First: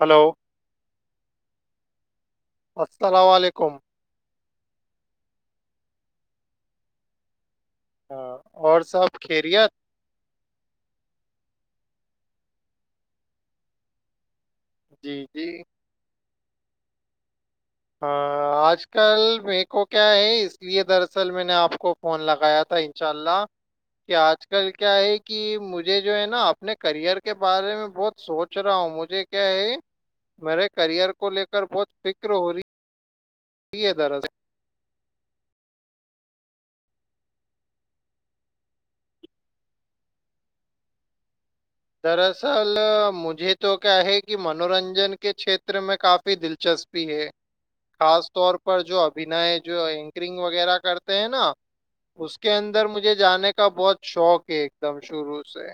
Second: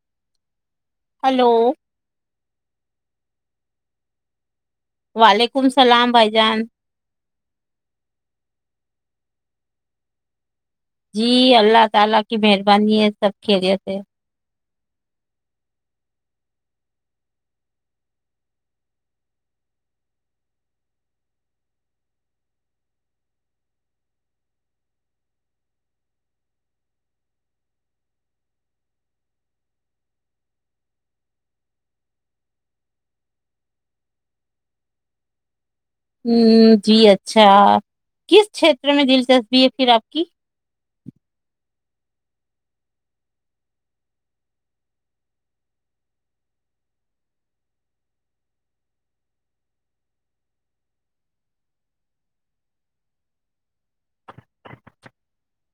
hello [inaudible] hello [inaudible] السلام علیکم [unintelligible] وعلیکم اللام بھائی جان ہاں اور سب خریت جی اللہ تعالی کی مہربانی ہے سب خیریت ہے جی جی [inaudible] ہاں آج کل میر کو کیا ہے اس لیے دراصل میں نے آپ کو فون لگایا تھا ان شاء اللہ کہ آج کل کیا ہے کہ مجھے جو ہے نا اپنے کرئر کے بارے میں بہت سوچ رہا ہوں مجھے کیا ہے میرے کرئر کو لے کر بہت فکر ہو رہی جی ہے دراص [unintelligible] ہ جی اچھا کس چھیت میں دلچسپی ہے پھر آپ کی دراصل مجھے تو کیا ہے کہ منورنجن کے چھیتر میں کافی دلچسپی ہے خاص طور پر جو ابھینئے جو اینکرنگ وغیرہ کرتے ہیں نا اس کے اندر مجھے جانے کا بہت شوق ہے ایک دم شروع سے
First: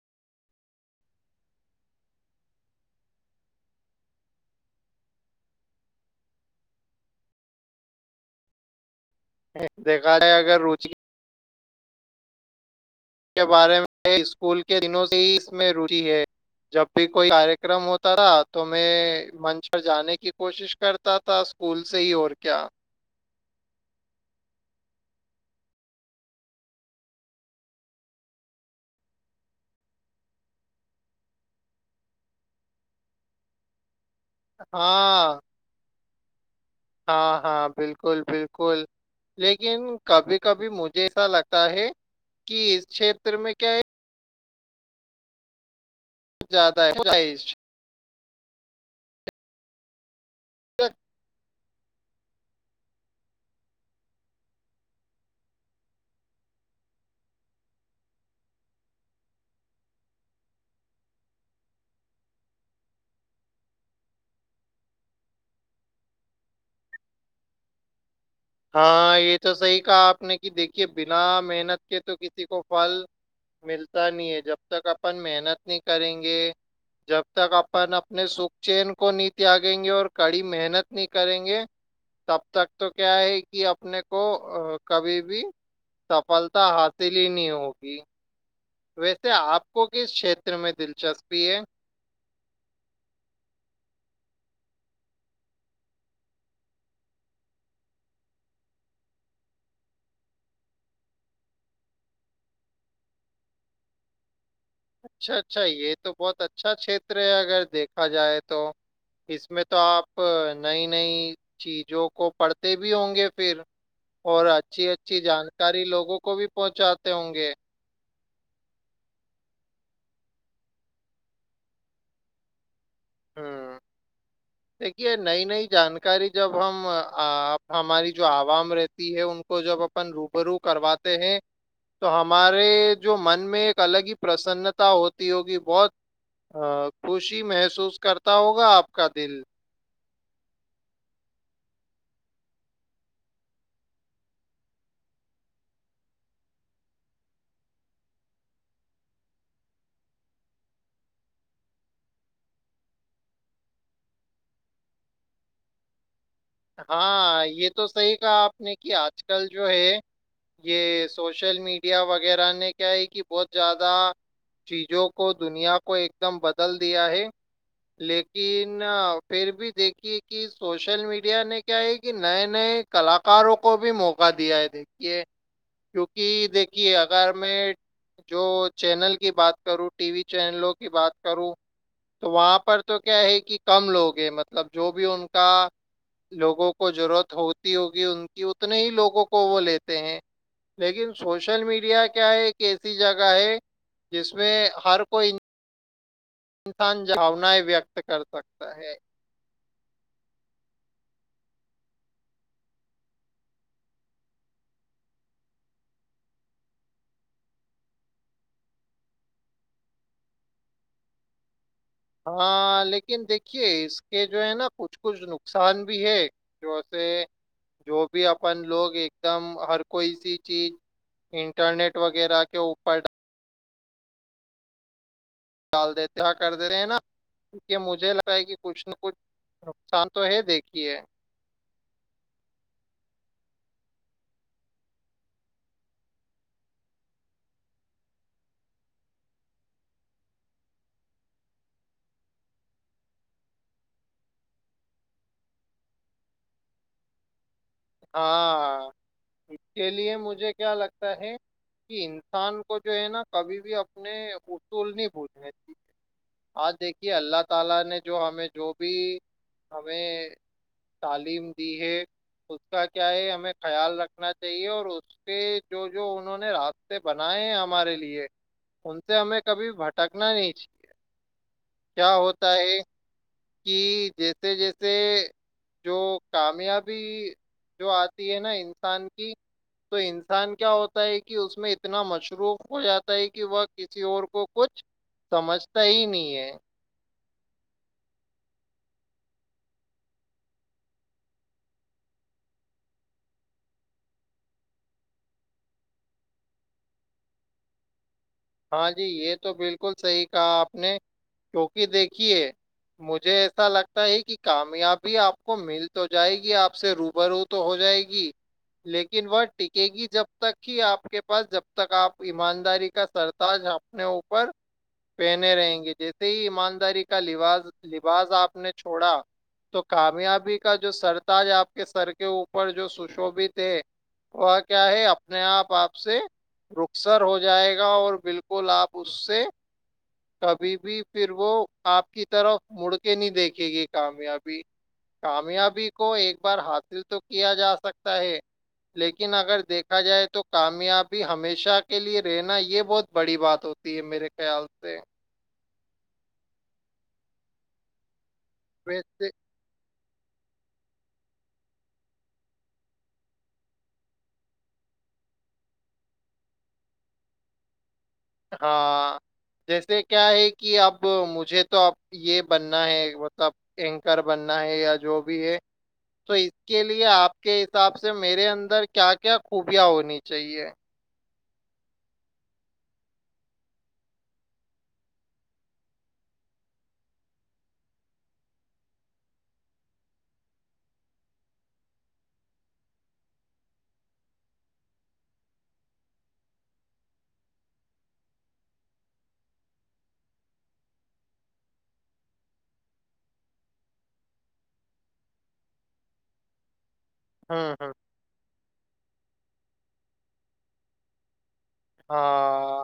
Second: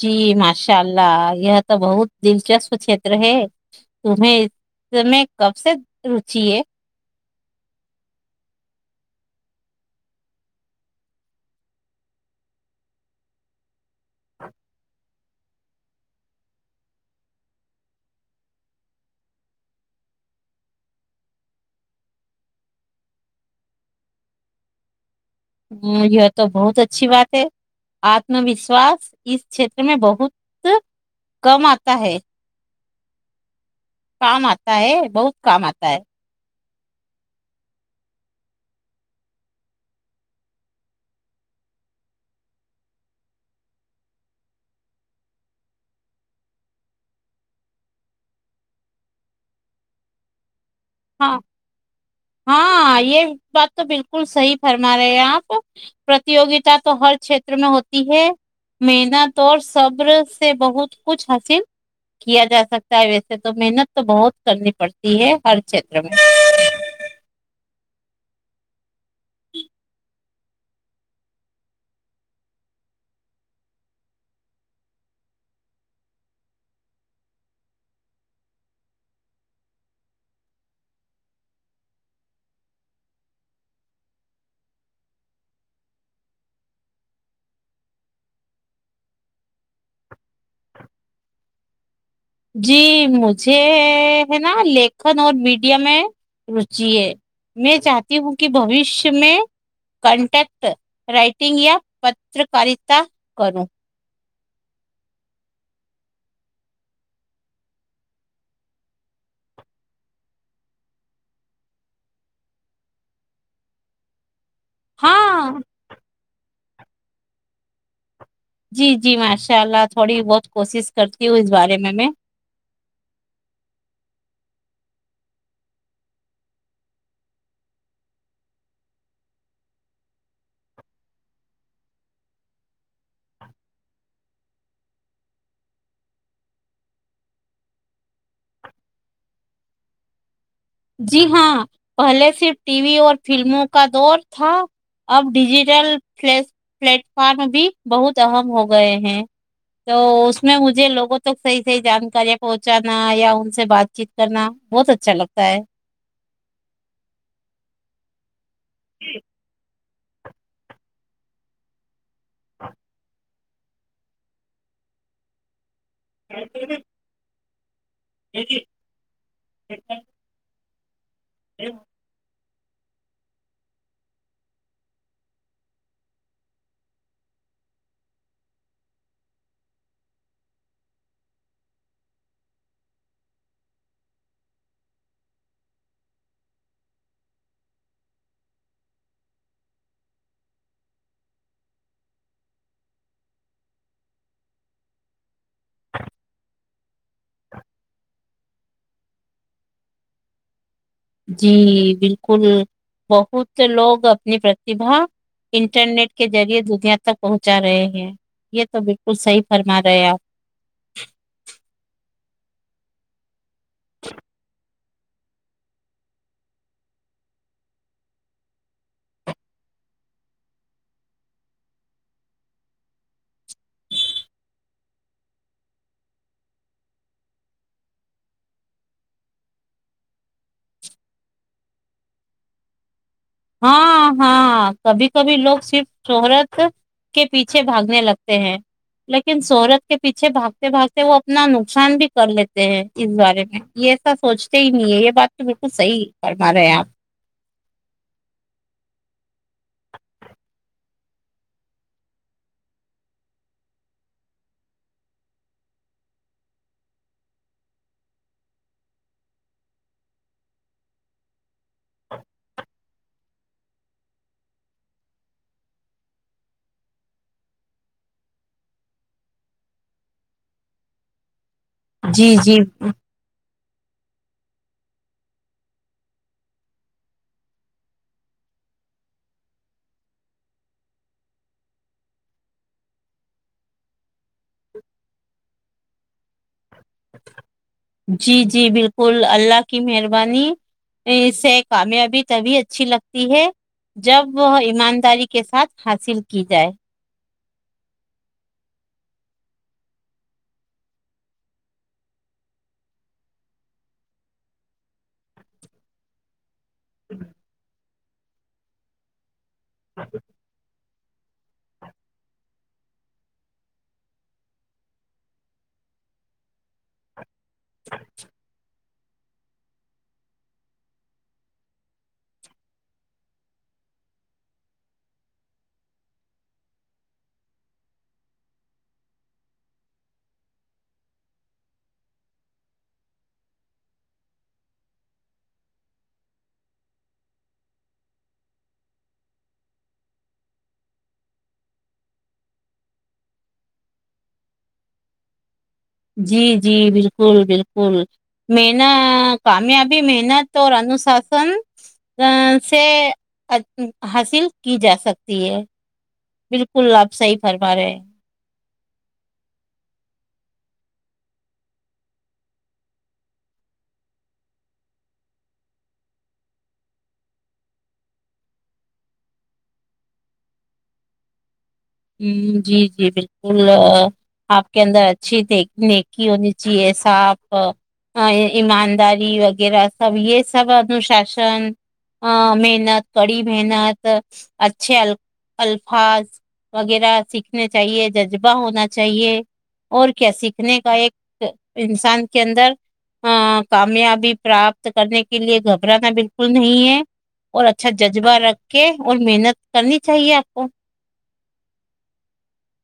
جی ماشاء اللہ یہ تو بہت دلچسپ چھیتر ہے تمیں اس میں کب سے روچی ہے دیکھا ہے اگر روچی کے بارے میں [unintelligible] اسکول کے دنوں سے اس میں روچ ہے جب بھی کوئی کارکرم ہوتا تھا تو میں منچ پر جانے کی کوشش کرتا تھا اسکول سے ہی اور کیا ہ یہ تو بہت اچھی بات ہے آتم وشواس اس چھیتر میں بہت کم آتا ہے کام آتا ہے بہت ہاں کام آتا ہے ہاں ہاں بالکل بالکل لیکن کبھی کبھی مجھے ایسا لگتا ہے کہ اس چھیتر میں کیا ہے زیادہ ہے [inaudible] ہاں ہاں یہ بات تو بالکل صحی فرما رہے ہیں آپ پرتوگتا تو ہر چھیتر میں ہوتی ہے محنت اور سبر سے بہت کچھ حاصل کیا جا سکتا ہے ویسے تو محنت تو بہت کرنی پڑتی ہے ہر چت میں [inaudible] ہاں [inaudible] یہ تو صحیح کہا آپ نے کہ دیکھیے بنا محنت کے تو کسی کو فھل ملتا نہیں ہے جب تک اپن محنت نہیں کریں گے جب تک اپن اپنے سکھ چین کو نہیں تیاگیں گے اور کڑی محنت نہیں کریں گے تب تک تو کیا ہے کہ اپنے کو کبھی بھی سفلتا حاصل ہی نہیں ہوگی ویسے آپ کو کس چھیتر میں دلچسپی ہے [unintelligible] جی مجھے ہے نا لکھن اور میڈیا میں روچی ہے میں چاہتی ہوں کہ بوشیہ میں کنٹیکٹ رائٹنگ یا پتکارتا کروں اچھا اچھا یہ تو بہت اچھا چھیتر ہے اگر دیکھا جائے تو اس میں تو آپ نئی نئی چیزوں کو پڑھتے بھی ہوں گے پھر اور اچھی اچھی ہاں جانکاری لوگوں کو بھی پہنچاتے ہوں گے [unintelligible] جی جی ماشاء اللہ تھوڑی بہت کوشش کرتی ہوں اس بارے میں میں ہاں [inaudible] دیکھیے نئی نئی جانکاری جب ہم ہماری جو عوام رہتی ہے ان کو جب اپن روب رو کرواتے ہیں تو ہمارے جو من میں ایک الگ ہی پرسنتا ہوتی ہوگی بہت خوشی محسوس کرتا ہوگا آپ کا دل جی ہاں پہلے صرف ٹی وی اور فلموں کا دور تھا اب ڈیجیٹل پ پلیٹ فارم بھی بہت اہم ہو گئے ہیں تو اس میں مجھے لوگوں تک صحیح صحیح جانکاریاں پہنچانا یا ان سے بات چیت کرنا بہت اچھا لگتا سائے [unintelligible] ہاں یہ تو صحیح کا آپ نہیں کہ آج کل جو ہے یہ سوشل میڈیا ویرہ ران نے کیا ہے کہ بہت زیادہ چیزوں کو دنیا پر کو ایک دم بدل دیا ہے لیکن پھر بھی دیکھیے کہ سوشل میڈیا نے کیا ہے کہ نائن نے کلاکاروں کو بھی موقع دیا ہے دیکھیے کیوںکہ دیکھیے اگر میں جو چینل کی بات کروں ٹی وی چینلوں کی بات کروں تو وہاں پر تو کیا ہے کہ کم لوگ ہیں مطلب جو بھی ان کا لوگوں کو ضرورت ہوتی ہوگی ان کی اتنے ہی لوگوں کو وہ لیتے ہیں لیکن سوشل میڈیا کیا ہے ایک ایسی جگہ ہے جس میں ہر کوئی ھانایں وت کرتا پٹ ہے جی بالکل بہت لوگ اپنی پرتھا انٹرنیٹ کے ذریعے دنیا تک پہنچا رہے ہیں یہ تو بالکل صحی فرما رہے آپ ہاں لیکن دیکھیے کہ اس کے جو ہے نا کچ کچھ کچھ نقصان بھی ہے جوسے جو بھی اپن لوگ ایک دم ہر کوئی سی چیز انٹرنیٹ وغیرہ کے اوپر ڈال دیتے کر دیتے ہیں نا کی مجھے لگ رہا ہے کہ کچھ نہ کچھ نقصان تو ہے دیکھیے ہاں ہاں کبھی کبھی لوگ صرف شہرت کے پیچھے بھاگنے لگتے ہیں لیکن شہرت کے پیچھے بھاگتے بھاگتے وہ اپنا نقصان بھی کر لیتے ہیں اس بارے میں یہ ایسا سوچتے ہی نہیں ہے یہ بات تو بالکل صحیح کرما رہے آپ ہ اس کا کیا ہے ہمیں خیال رکھنا چاہیے اور اس کے جو جو انہوں نے راستے بنائے ہیں ہمارے لیے ان سے ہمیں کبھی بھٹکنا نہیں چاہیے کیا جی ہوتا جی ہے کہ جیسے جیسے جو کامیابی جو آتی ہے نا انسان کی تو انسان کیا ہوتا ہے کہ اس میں اتنا مصروف ہو جاتا ہے کہ وہ کسی اور کو کچھ سمجھتا ہی نہیں ہے جی جی بالکل اللہ کی مہربانی سے کامیابی تبھی اچھی لگتی ہے جب وہ ایمانداری کے ساتھ حاصل کی جائے ہاں جی یہ تو بالکل صحیح کہا آپ نے کیونکہ دیکھیے مجھے ایسا لگتا ہے کہ کامیابی آپ کو مل تو جائے گی آپ سے روب رو تو ہو جائے گی گ لیکن وہ ٹکے گی جب تک کہ آپ کے پاس جب تک آپ ایمانداری کا سرد ج اپنے اوپر پہنے رہیں گے جیسے ہی ایمانداری کا ل لا لباس آپ نے چھوڑا تو کامیابی کا جو سرتاج آپ کے سر کے اوپر جو سشوبت ہے وہ کیا ہے اپنے آپ آپ سے رخسر ہو جائے گا اور بالکل آپ اس سے کبھی بھی پھر وہ آپ کی طرف مڑ کے نہیں دیکھے گی کامیابی کامیابی کو ایک بار حاصل تو کیا جا سکتا ہے لیکن اگر دیکھا جائے تو کامیابی ہمیشہ کے لیے رہنا یہ بہت بڑی بات ہوتی ہے میرے خیال سے جی جی بالکل بالکل میں نا ویسے کامیاب بھی محنت اور انوشاسن سے حاصل کی جا سکتی ہے بالکل آپ صحی فرما رہے ہیں ہاں جیسے کیا ہے کہ اب مجھے تو اب یہ بننا ہے مطلب اینکر بننا ہے یا جو بھی ہے تو اس کے لیے آپ کے حساب سے میرے اندر کیا کیا خوبیاں ہونی چاہیے ہ جی جی بالکل آپ کے اندر اچھی نیکی ہونی چاہیے صاپ ایمانداری وغیرہ سب یہ سب انوشاسن محنت کڑی محنت اچھے ال الفاظ وغیرہ سیکھنے چاہیے جذبہ ہونا چاہیے اور کیا سیکھنے کا ایک انسان کے اندر کامیابی پراپت کرنے کے لیے گھبرانا بالکل نہیں ہے اور ہوں اچھا ہوں جذبہ رکھ کے اور محنت کرنی چاہیے آپ کو ہاں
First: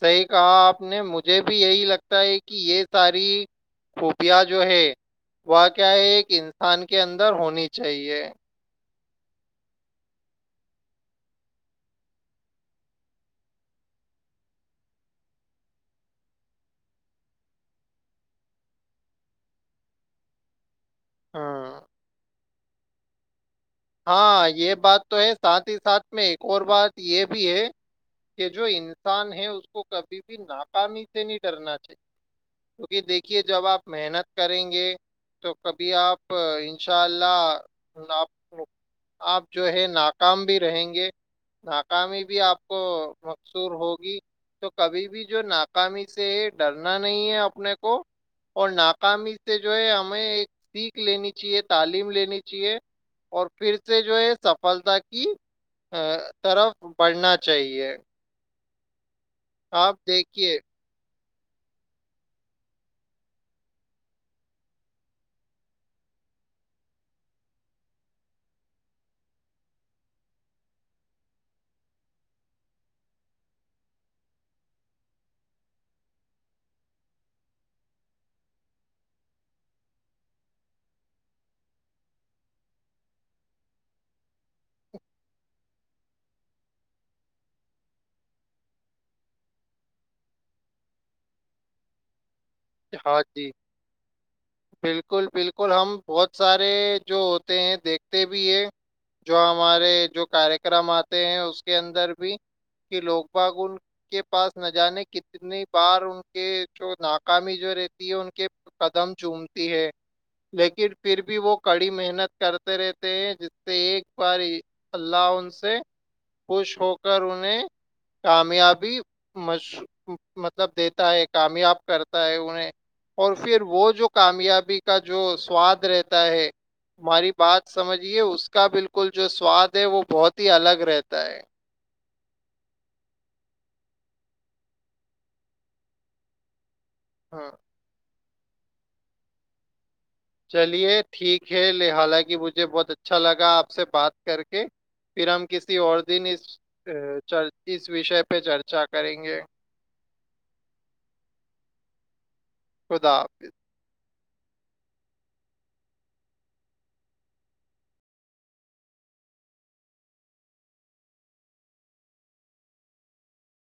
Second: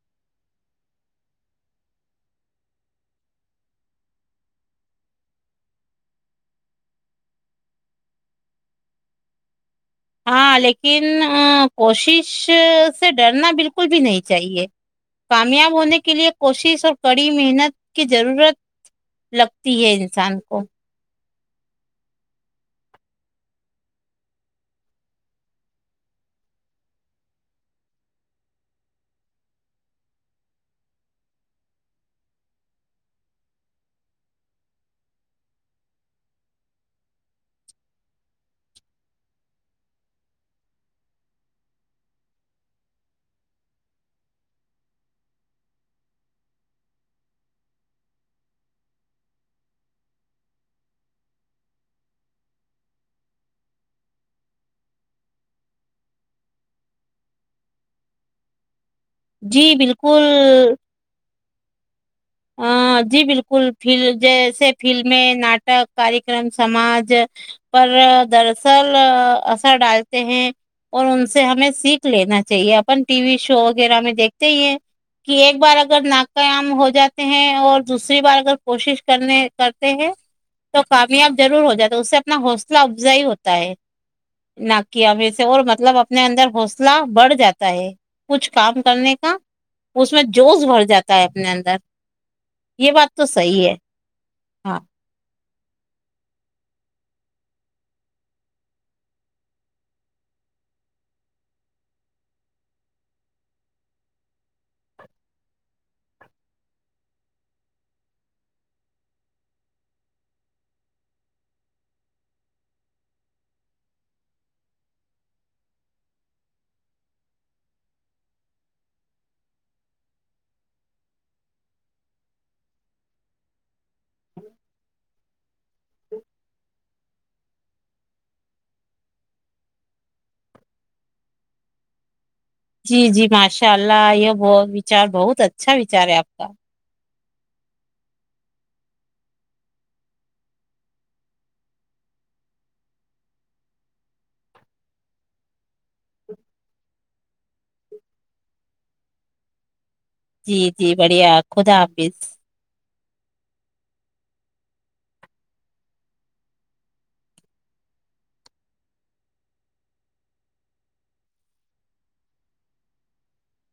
صحیح کہا آپ نے مجھے بھی یہی لگتا ہے کہ یہ ساری خوبیاں جو ہے وہ کیا ہے ایک انسان کے اندر ہونی چاہیے ہاں لیکن کوشش سے ڈرنا بالکل بھی نہیں چاہیے کامیاب ہونے کے لیے کوشش اور کڑی محنت کی ضرورت لگتی ہے انسان کو ہاں ہاں یہ بات تو ہے ساتھ ہی ساتھ میں ایک اور بات یہ بھی ہے کہ جو انسان ہے اس کو کبھی بھی ناکامی سے نہیں ڈرنا چاہیے کیونکہ دیکھیے جب آپ محنت کریں گے تو کبھی آپ انشاء اللہپ آپ جو ہے ناکام بھی رہیں گے ناکامی بھی آپ کو مقصور ہوگی تو کبھی بھی جو ناکامی سے ڈرنا نہیں ہے اپنے کو اور ناکامی سے جو ہے ہمیں ایک سیکھ لینی چاہیے تعلیم لینی چاہیے اور پھر سے جو ہے سفلتا کی طرف بڑھنا چاہیے جی آپ بالکل دیکھیے جی بالکل ف جیسے فلمیں ناٹک کارکرم سماج پر دراصل اثر ڈالتے ہیں اور ان سے ہمیں سیکھ لینا چاہیے اپن ٹی وی شو وغیرہ میں دیکھتے ہی ہیں کہ ایک بار اگر نقیام ہو جاتا اور دوسری بار اگر کوشش کرنے کرتے ہیں تو کامیاب ضرور ہو جاتا اس سے اپنا حوصلہ افزائی ہوتا ہے نہ کیا میں سے اور مطلب اپنے اندر حوصلہ بڑھ جاتا ہے کچھ کام کرنے کا اس میں جوش بھر جاتا ہے اپنے اندر یہ بات ہاں تو جی صحیح ہے ہاں بالکل بالکل ہم بہت سارے جو ہوتے ہیں دیکھتے بھی ہے جو ہمارے جو کاریہ کررم آتے ہیں اس کے اندر بھی کہ لوگ باگ ان کے پاس نہ جانے کتنی بار ان کے جو ن ی جو رہتی ہے ان کے قدم جومتی ہے لیکن پھر بھی وہ کڑی محنت کرتے رہتے ہیں جس سے ایک بار اللہ ان سے خوش ہو کر انہیں کامیابی م مطلب دیتا ہے کامیاب کرتا ہے انہیں اور پھر وہ جو کامیابی کا جو سواد رہتا ہے ہماری بات سمجھیے اس کا بالکل جو سواد ہے وہ بہت ہی الگ رہتا ہے جی جی ماشاء اللہ یہ ب وچار بہت اچھا وچار ہے آپ کا ہاں چلیے ٹھیک ہے حالانکہ مجھے بہت اچھا لگا آپ سے بات کر کے پھر ہم کسی اور دن اس اس وشے پہ چرچا کریں گے جی جی بڑھیا خدا حاپظ خدا حافظ